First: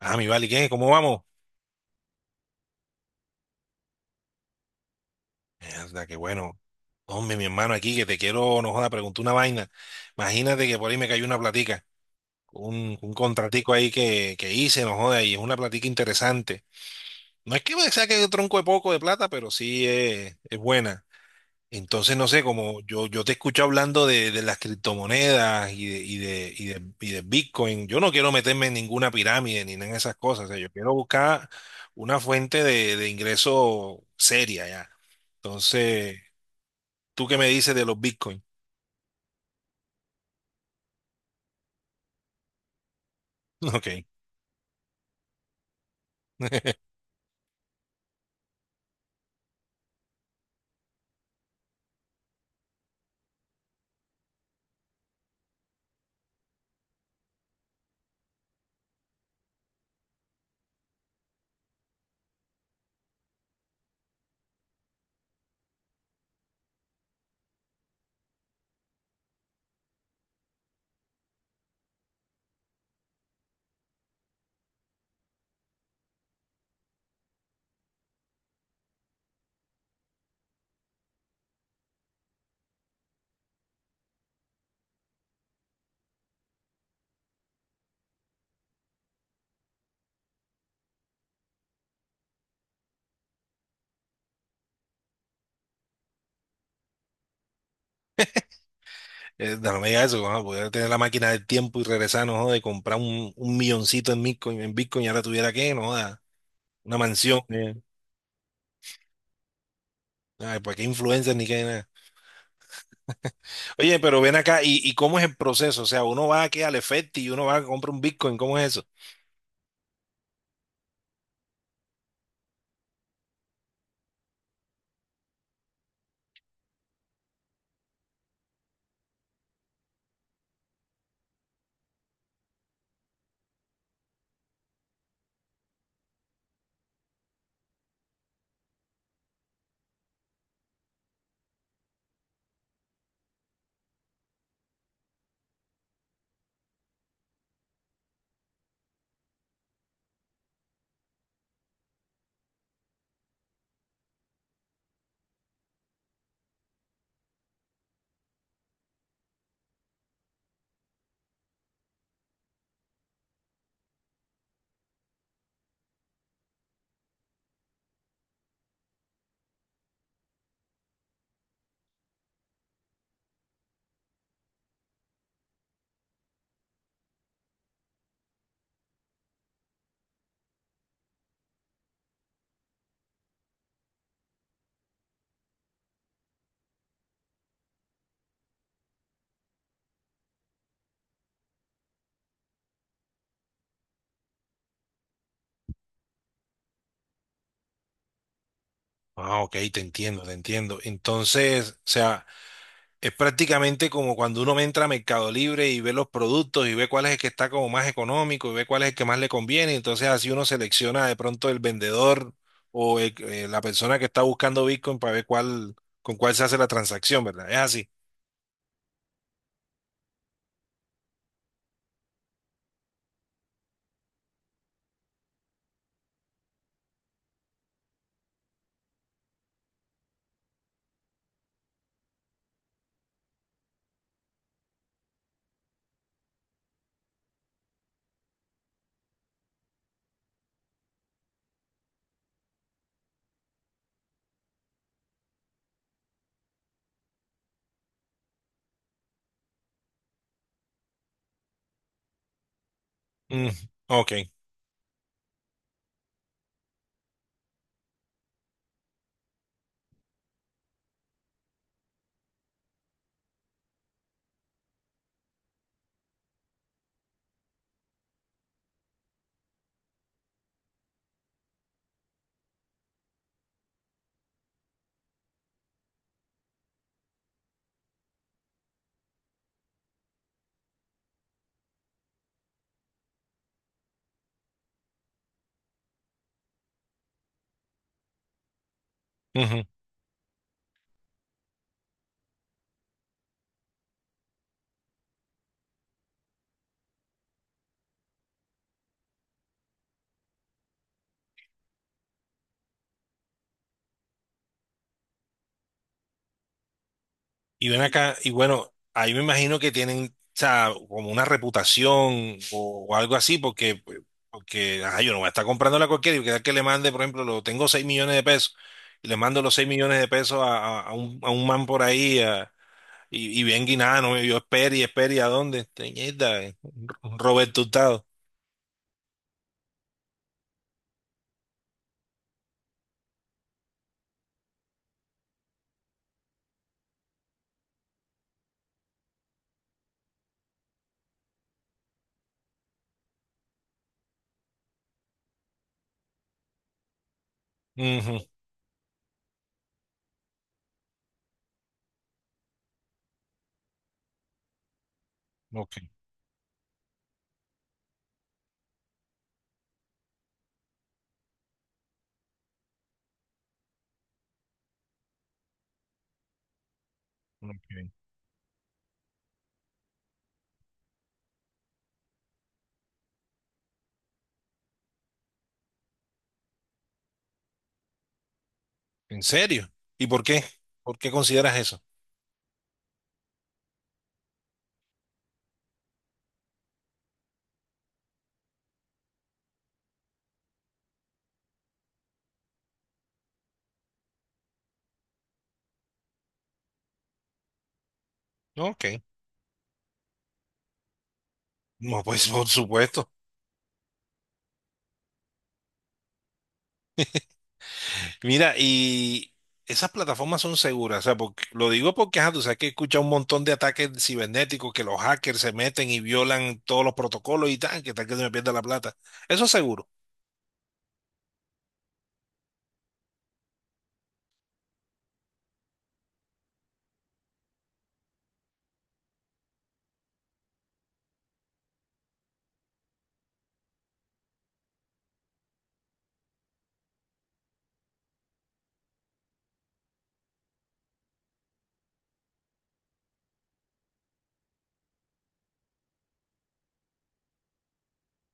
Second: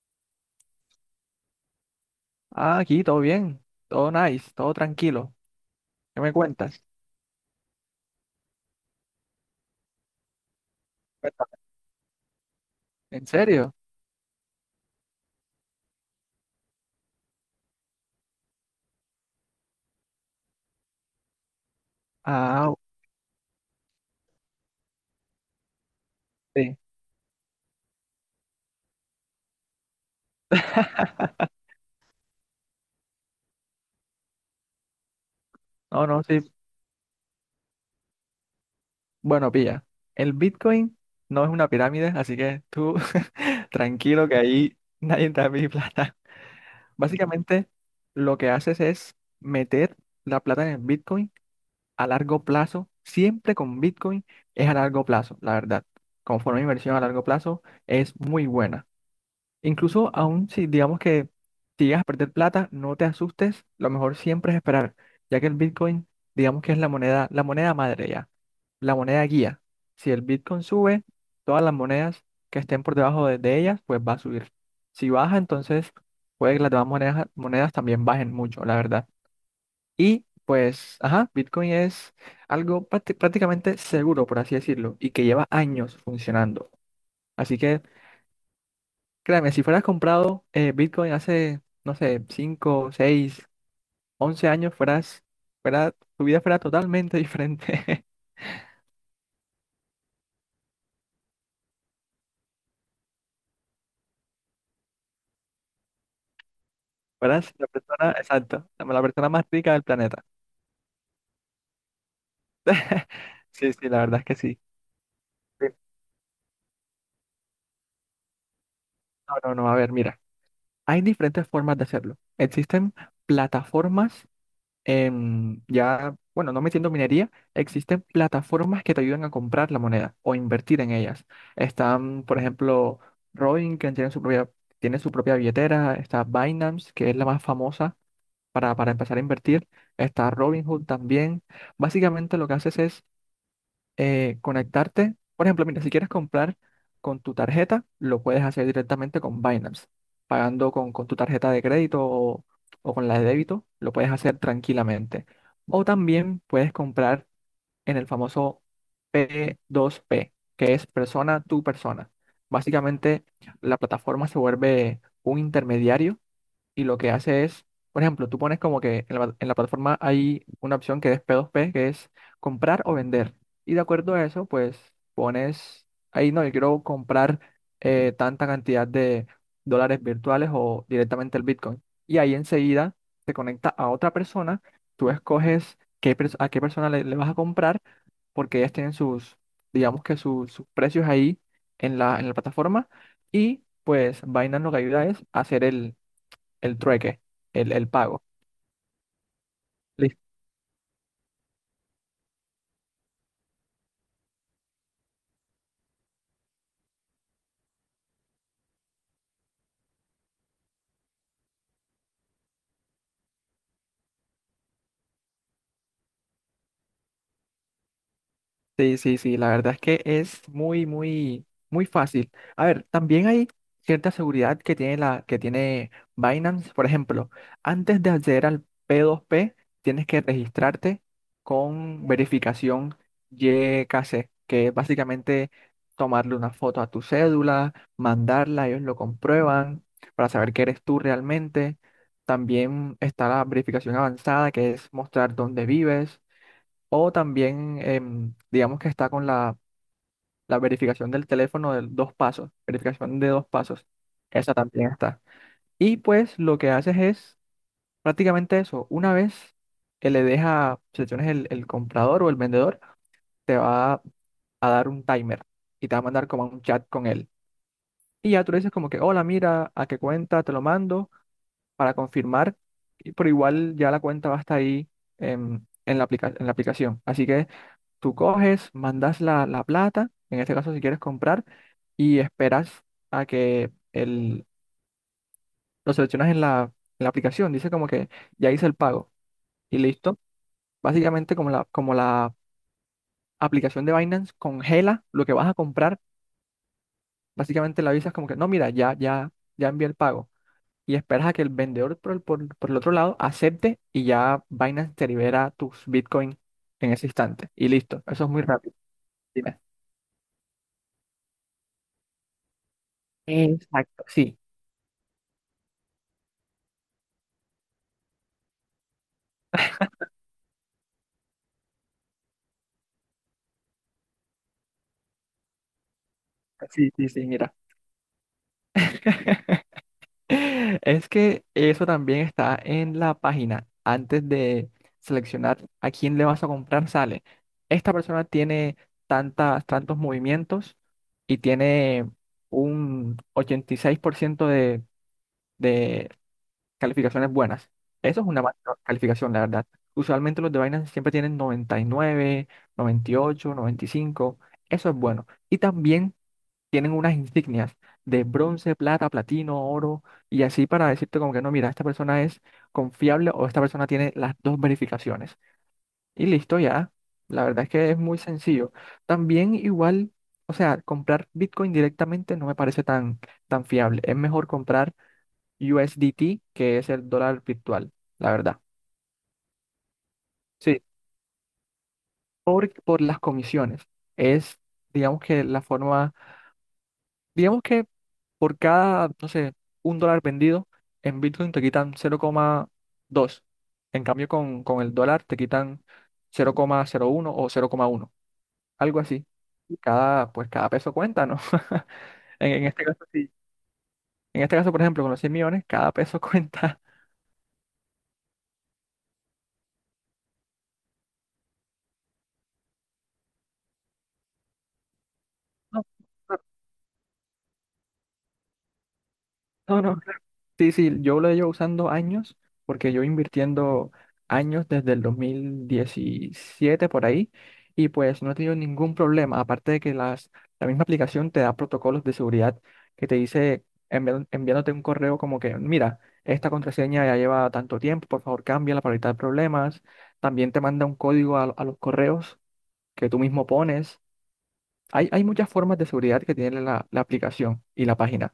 Ah, mi vale. ¿Y qué? ¿Cómo vamos? Ah, aquí todo bien, todo nice, todo tranquilo. Mierda, qué ¿Qué me bueno. cuentas? Hombre, mi hermano, aquí que te quiero, no joda, preguntar una vaina. Imagínate que por ahí me cayó una Cuéntame. platica, un ¿En contratico serio? ahí que hice, no joda, y es una platica interesante. No es que me saque un tronco de poco de plata, pero sí es buena. Entonces, no sé, Ah, como yo te escucho hablando de las criptomonedas y de, y de, y sí. de, y de Bitcoin, yo no quiero meterme en ninguna pirámide ni nada en esas cosas. O sea, yo quiero buscar una fuente de ingreso seria ya. No, Entonces, no, sí. ¿tú qué me dices de los Bitcoin? Bueno, pilla. El Bitcoin no es una pirámide, así que tú Ok, tranquilo que ahí nadie te da mi plata. Básicamente, lo que haces es meter la plata en el Bitcoin a largo plazo. Siempre con Bitcoin es a largo plazo, la verdad. Como forma de inversión a largo plazo es muy buena. Incluso aún si digamos que si llegas a perder plata, no te asustes, lo mejor siempre es esperar, ya que el Bitcoin, digamos que es la moneda madre ya, la moneda guía. Si el Bitcoin sube, todas las monedas que estén por debajo de ellas, pues va a subir. Si baja, entonces puede que las demás monedas, monedas también bajen mucho, la verdad. Y pues, ajá, Bitcoin es algo prácticamente seguro, por así decirlo, y que lleva años funcionando. Así que créeme, si fueras comprado Bitcoin hace, no sé, 5 6 11 años, fuera, tu vida fuera totalmente diferente. no me digas eso, vamos a poder tener la máquina del tiempo y regresar, no joda, de comprar un milloncito en Bitcoin y ahora tuviera que, no joda, una mansión. Fueras la persona, exacto, la persona más rica del planeta. Ay, pues qué influencers ni qué nada. Sí, sí, Oye, la pero verdad es que ven sí. acá, ¿y cómo es el Sí. proceso? O sea, uno va aquí al Efecti y uno va a comprar un Bitcoin, ¿cómo es eso? No, no, no, a ver, mira, hay diferentes formas de hacerlo. Existen plataformas ya, bueno, no metiendo minería, existen plataformas que te ayudan a comprar la moneda o invertir en ellas. Están, por ejemplo, Robin, que tiene su propia billetera, está Binance, que es la más famosa para empezar a invertir, está Robinhood también. Básicamente lo que haces es conectarte. Por ejemplo, mira, si quieres comprar con tu tarjeta, lo puedes hacer directamente con Binance, pagando con tu tarjeta de crédito o con la de débito, lo puedes hacer tranquilamente. O también puedes comprar en el famoso P2P, que es persona tu persona. Básicamente, la plataforma se vuelve un intermediario y lo que hace es, por ejemplo, tú pones como que en la plataforma hay una opción que es P2P, que es comprar o vender. Y de acuerdo a eso, pues pones ahí, no, yo quiero comprar tanta cantidad de dólares virtuales o directamente el Bitcoin. Y ahí enseguida te conecta a otra persona, tú escoges qué, a qué persona le vas a comprar, porque ellas tienen sus, digamos que sus precios ahí en la plataforma. Y pues Binance lo que ayuda es hacer el trueque, el pago. Ah, ok, te Lis- entiendo, te entiendo. Entonces, o sea, es prácticamente como cuando uno entra a Mercado Libre y ve los productos y ve cuál es el que está como más económico y ve cuál es el que más le conviene. Entonces, así uno selecciona de pronto el vendedor o la persona que está buscando Bitcoin para ver cuál, con cuál se hace la transacción, ¿verdad? Es así. Sí, sí, sí, la verdad es que es muy fácil. A ver, también hay cierta seguridad que tiene que tiene Binance. Por ejemplo, antes de acceder al P2P, tienes que registrarte con verificación y YKC, que es básicamente tomarle una foto a tu cédula, mandarla, ellos lo comprueban para saber que eres tú realmente. También está la verificación avanzada, que es mostrar dónde vives. O también, digamos que está con la verificación del teléfono de dos pasos, verificación de dos Mm, pasos. ok. Esa también está. Y pues lo que haces es prácticamente eso. Una vez que le deja selecciones el comprador o el vendedor, te va a dar un timer y te va a mandar como un chat con él. Y ya tú le dices como que, hola, mira, ¿a qué cuenta te lo mando para confirmar? Pero igual ya la cuenta va a estar ahí en la en la aplicación. Así que... Tú coges, mandas la plata, en este caso si quieres comprar, y esperas a lo seleccionas en en la aplicación. Dice como que ya hice el pago y listo. Básicamente como como la aplicación de Binance congela lo que vas a comprar, básicamente la avisas como que no, mira, ya envié el pago. Y esperas a que el vendedor por por el otro lado acepte y ya Binance te libera tus Bitcoin en ese instante. Y Y ven listo. acá, Eso es y muy bueno, rápido. ahí me imagino Dime. que tienen, o sea, como una reputación o algo así, porque, Exacto. Sí, porque ajá, yo no voy a estar comprándola a cualquiera y que tal que le mande, por ejemplo, lo tengo 6 millones de pesos, y le mando los 6 millones de pesos a un man por ahí, a- y bien guinano, y yo espere y espere, ¿y a dónde? Teñida, sí, sí, sí, mira. Roberto Hurtado. Es que eso también está en la página. Antes de seleccionar a quién le vas a comprar, sale. Esta persona tiene tantos movimientos y tiene un 86% de calificaciones buenas. Ujú, Eso es una mala calificación, la verdad. Usualmente los de Binance siempre tienen noventa y nueve, noventa y ocho, noventa y cinco. Eso es bueno. Y ok, también tienen unas insignias de bronce, plata, platino, oro, y así para decirte como que no, mira, esta persona es confiable o esta persona tiene las dos verificaciones. Y listo ya. La verdad es ok. que es muy sencillo. También igual, o sea, comprar Bitcoin directamente no me parece tan fiable. Es mejor comprar USDT, que es el dólar virtual, la verdad. ¿En serio? ¿Y por qué? Sí, ¿Por qué consideras eso? Por las comisiones. Es, digamos que la forma, digamos que por cada, no sé, un dólar vendido, en Bitcoin te quitan 0,2. En cambio, con el dólar te quitan 0,01 o 0,1, Ok. algo así. Cada, pues cada peso cuenta, ¿no? No, pues por en este caso, supuesto. sí. En este caso, por ejemplo, con los 100 millones, cada peso cuenta. Mira, y esas plataformas son seguras, o sea, porque, lo digo porque, ajá, tú sabes que escucha un montón de ataques cibernéticos que los hackers se meten y violan todos los protocolos y tal que se me pierda la plata. Eso es No, seguro. no, no. Sí, sí, yo lo llevo usando años, porque yo invirtiendo años desde el 2017 por ahí, y pues no he tenido ningún problema, aparte de que las, la misma aplicación te da protocolos de seguridad que te dice enviándote un correo como que, mira, esta contraseña ya lleva tanto tiempo, por favor cámbiala para evitar problemas, también te manda un código a los correos que tú mismo pones. Hay muchas formas de seguridad que tiene la aplicación y la página.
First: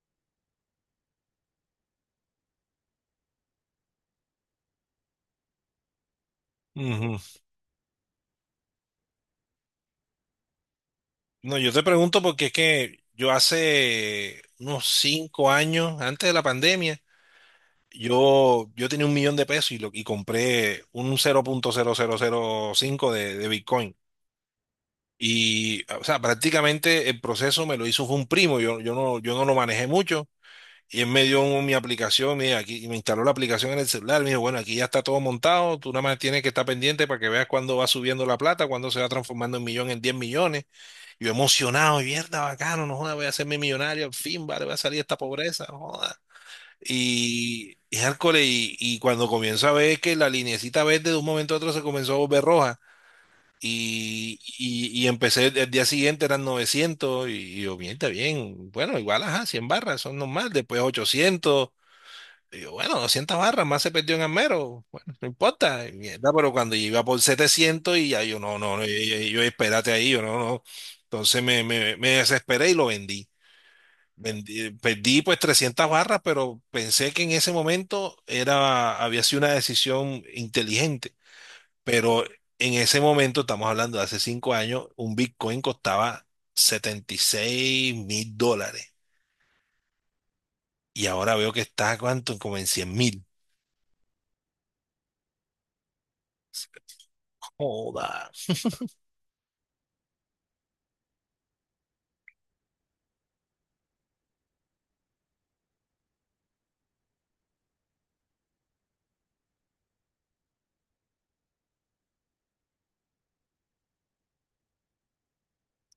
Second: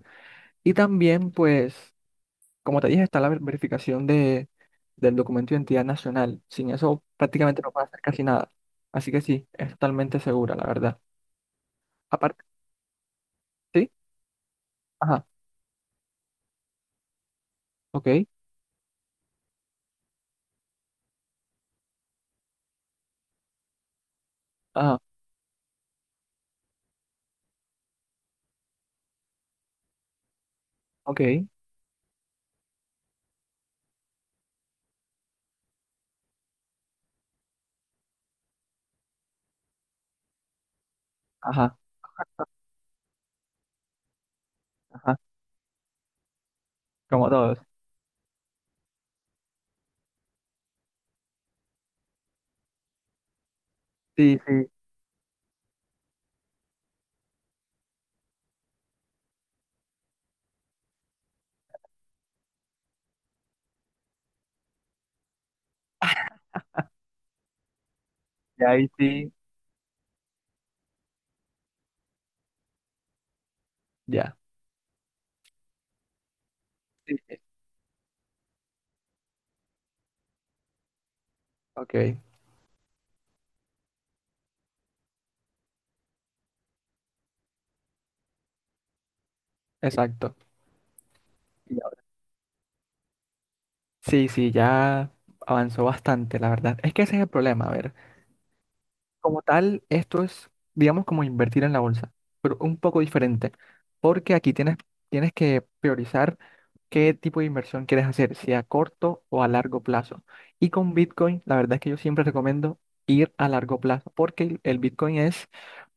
Y también, pues... Como te dije, está la verificación de, del documento de identidad nacional. Sin eso Ujú. prácticamente no puede hacer casi nada. Así que sí, es totalmente segura, la verdad. No, yo te pregunto Aparte, porque es que yo sí, hace unos ajá, 5 años, antes de la pandemia, ok, yo tenía 1 millón de pesos y, y compré un 0.0005 de Bitcoin. ajá, Y, o sea, prácticamente el proceso me lo hizo fue un primo, yo no lo manejé mucho. Y él me dio ok, mi aplicación, mira, aquí, y me instaló la aplicación en el celular. Me dijo, bueno, aquí ya está todo montado, tú nada más tienes que estar pendiente para que veas cuándo va subiendo la plata, cuándo se va transformando en millón, en 10 millones. Yo ajá, emocionado, mierda, bacano, no joda, voy a hacerme millonario, al fin, vale, voy a salir de ajá, esta pobreza, no joda. como todos. Hardcore, y cuando comienzo a ver que la linecita verde de un momento a otro se comenzó a volver roja. Y, Sí, sí, y, y empecé el día siguiente, eran 900 y yo, bien, está bien. Bueno, igual, ajá, 100 barras, son normal. Después 800 y yo, bueno, 200 barras, más se perdió en Amero. Bueno, no importa. Y mierda, pero cuando iba por 700 y ya yo, no, ya no, no, ahí sí, yo, espérate ahí, yo, no, no. Entonces me desesperé y lo vendí. ya. Perdí pues 300 barras, pero pensé Sí, que en sí, ese momento era, había sido una decisión inteligente. ok, Pero en ese momento, estamos hablando de hace 5 años, un Bitcoin costaba 76.000 dólares. exacto. Y ahora veo que Y está, ahora... ¿cuánto? Como en 100.000. Sí, sí, ya avanzó bastante, la verdad. Es que ese es el problema, a ver. Joda. Como tal, esto es, digamos, como invertir en la bolsa, pero un poco diferente, porque aquí tienes, tienes que priorizar qué tipo de inversión quieres hacer, si a corto o a largo plazo. Y con Bitcoin, la verdad es que yo siempre recomiendo ir a largo plazo, porque el Bitcoin es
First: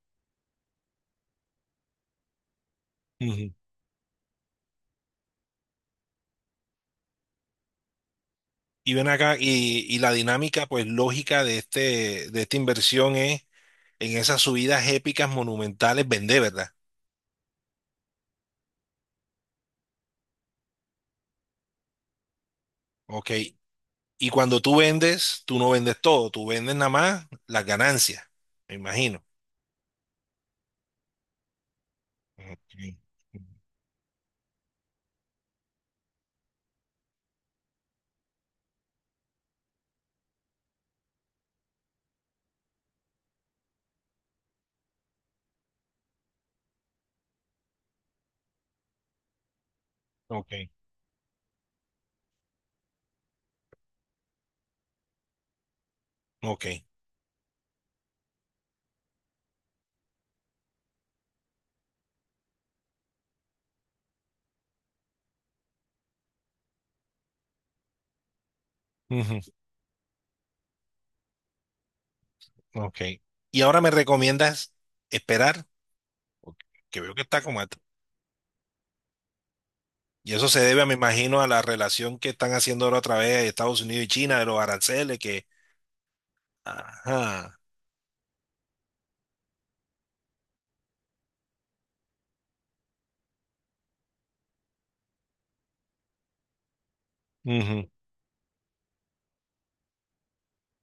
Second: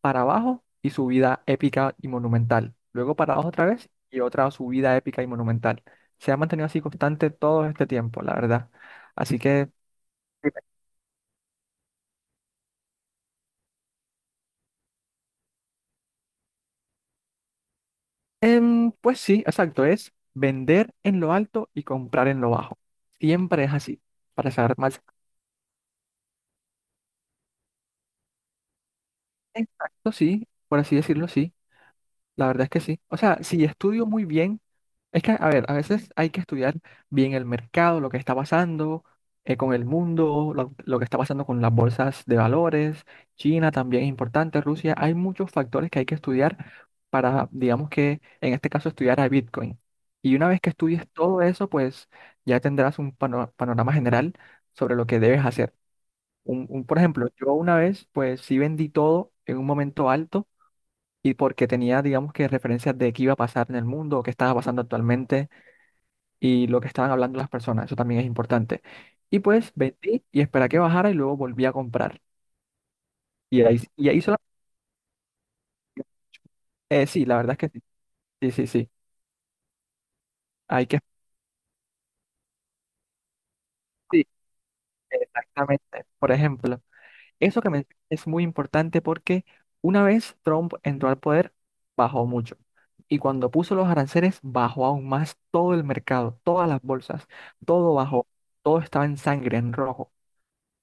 para abajo y subida épica y monumental. Luego para abajo otra vez y otra subida épica y monumental. Se ha mantenido así constante todo este tiempo, la verdad. Y ven acá, Así que... y la dinámica pues lógica de esta inversión es en esas subidas épicas monumentales vender, ¿verdad? Pues sí, exacto, es vender en lo alto y comprar en lo bajo. Ok. Siempre es así, Y para cuando tú saber más. vendes, tú no vendes todo, tú vendes nada más las ganancias, me imagino. Exacto, sí, por así decirlo, sí, la verdad es que Ok, sí. O sea, si estudio muy bien, es que, a ver, a veces hay que estudiar bien el mercado, lo que está pasando con el mundo, lo que está pasando con las bolsas de valores, China también es importante, Rusia, hay muchos factores que hay que estudiar para, digamos que, en este caso, estudiar a Bitcoin. Y una ok, vez que estudies todo eso, pues ya tendrás un panorama general sobre lo que debes hacer. ok. Por ejemplo, yo una vez, pues sí vendí todo en un momento alto y porque tenía, digamos que, referencias de qué iba a pasar en el mundo o qué estaba pasando actualmente y lo que estaban hablando las personas, eso también es importante. Y Ujú, pues vendí y esperé a que bajara y luego volví a comprar. ok. Y ahora me Y ahí solo, recomiendas esperar. Ok, que veo que sí, la está verdad como... at- es que sí, sí, sí, sí. Y eso se debe, Hay me que, imagino, a la relación que están haciendo ahora otra vez Estados Unidos y sí, China, de los aranceles, que... exactamente. Por ejemplo, Ajá. eso que mencionas es muy importante porque una vez Trump entró al poder, bajó mucho. Y cuando puso los aranceles, bajó aún más todo el mercado, todas las bolsas, Ujú, todo bajó, todo estaba en sangre, en rojo.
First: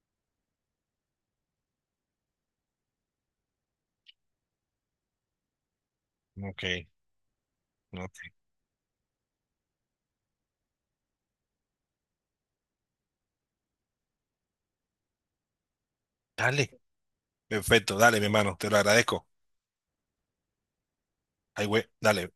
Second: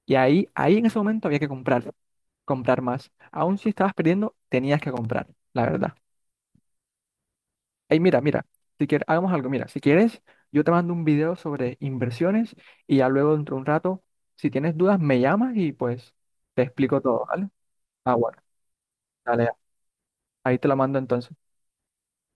Y ahí, ahí en ese momento había que comprar. Comprar más. Aún si estabas perdiendo, tenías que comprar, la verdad. ok. Ey, mira, Ok, mira, si quieres, hagamos algo, mira, si quieres, yo te mando un video sobre inversiones y ya luego dentro de un rato, si tienes dudas, me llamas y pues te dale, explico todo, ¿vale? perfecto, Ah, dale, mi bueno, hermano, te lo agradezco. dale, ahí te lo mando entonces. Ay, güey, dale.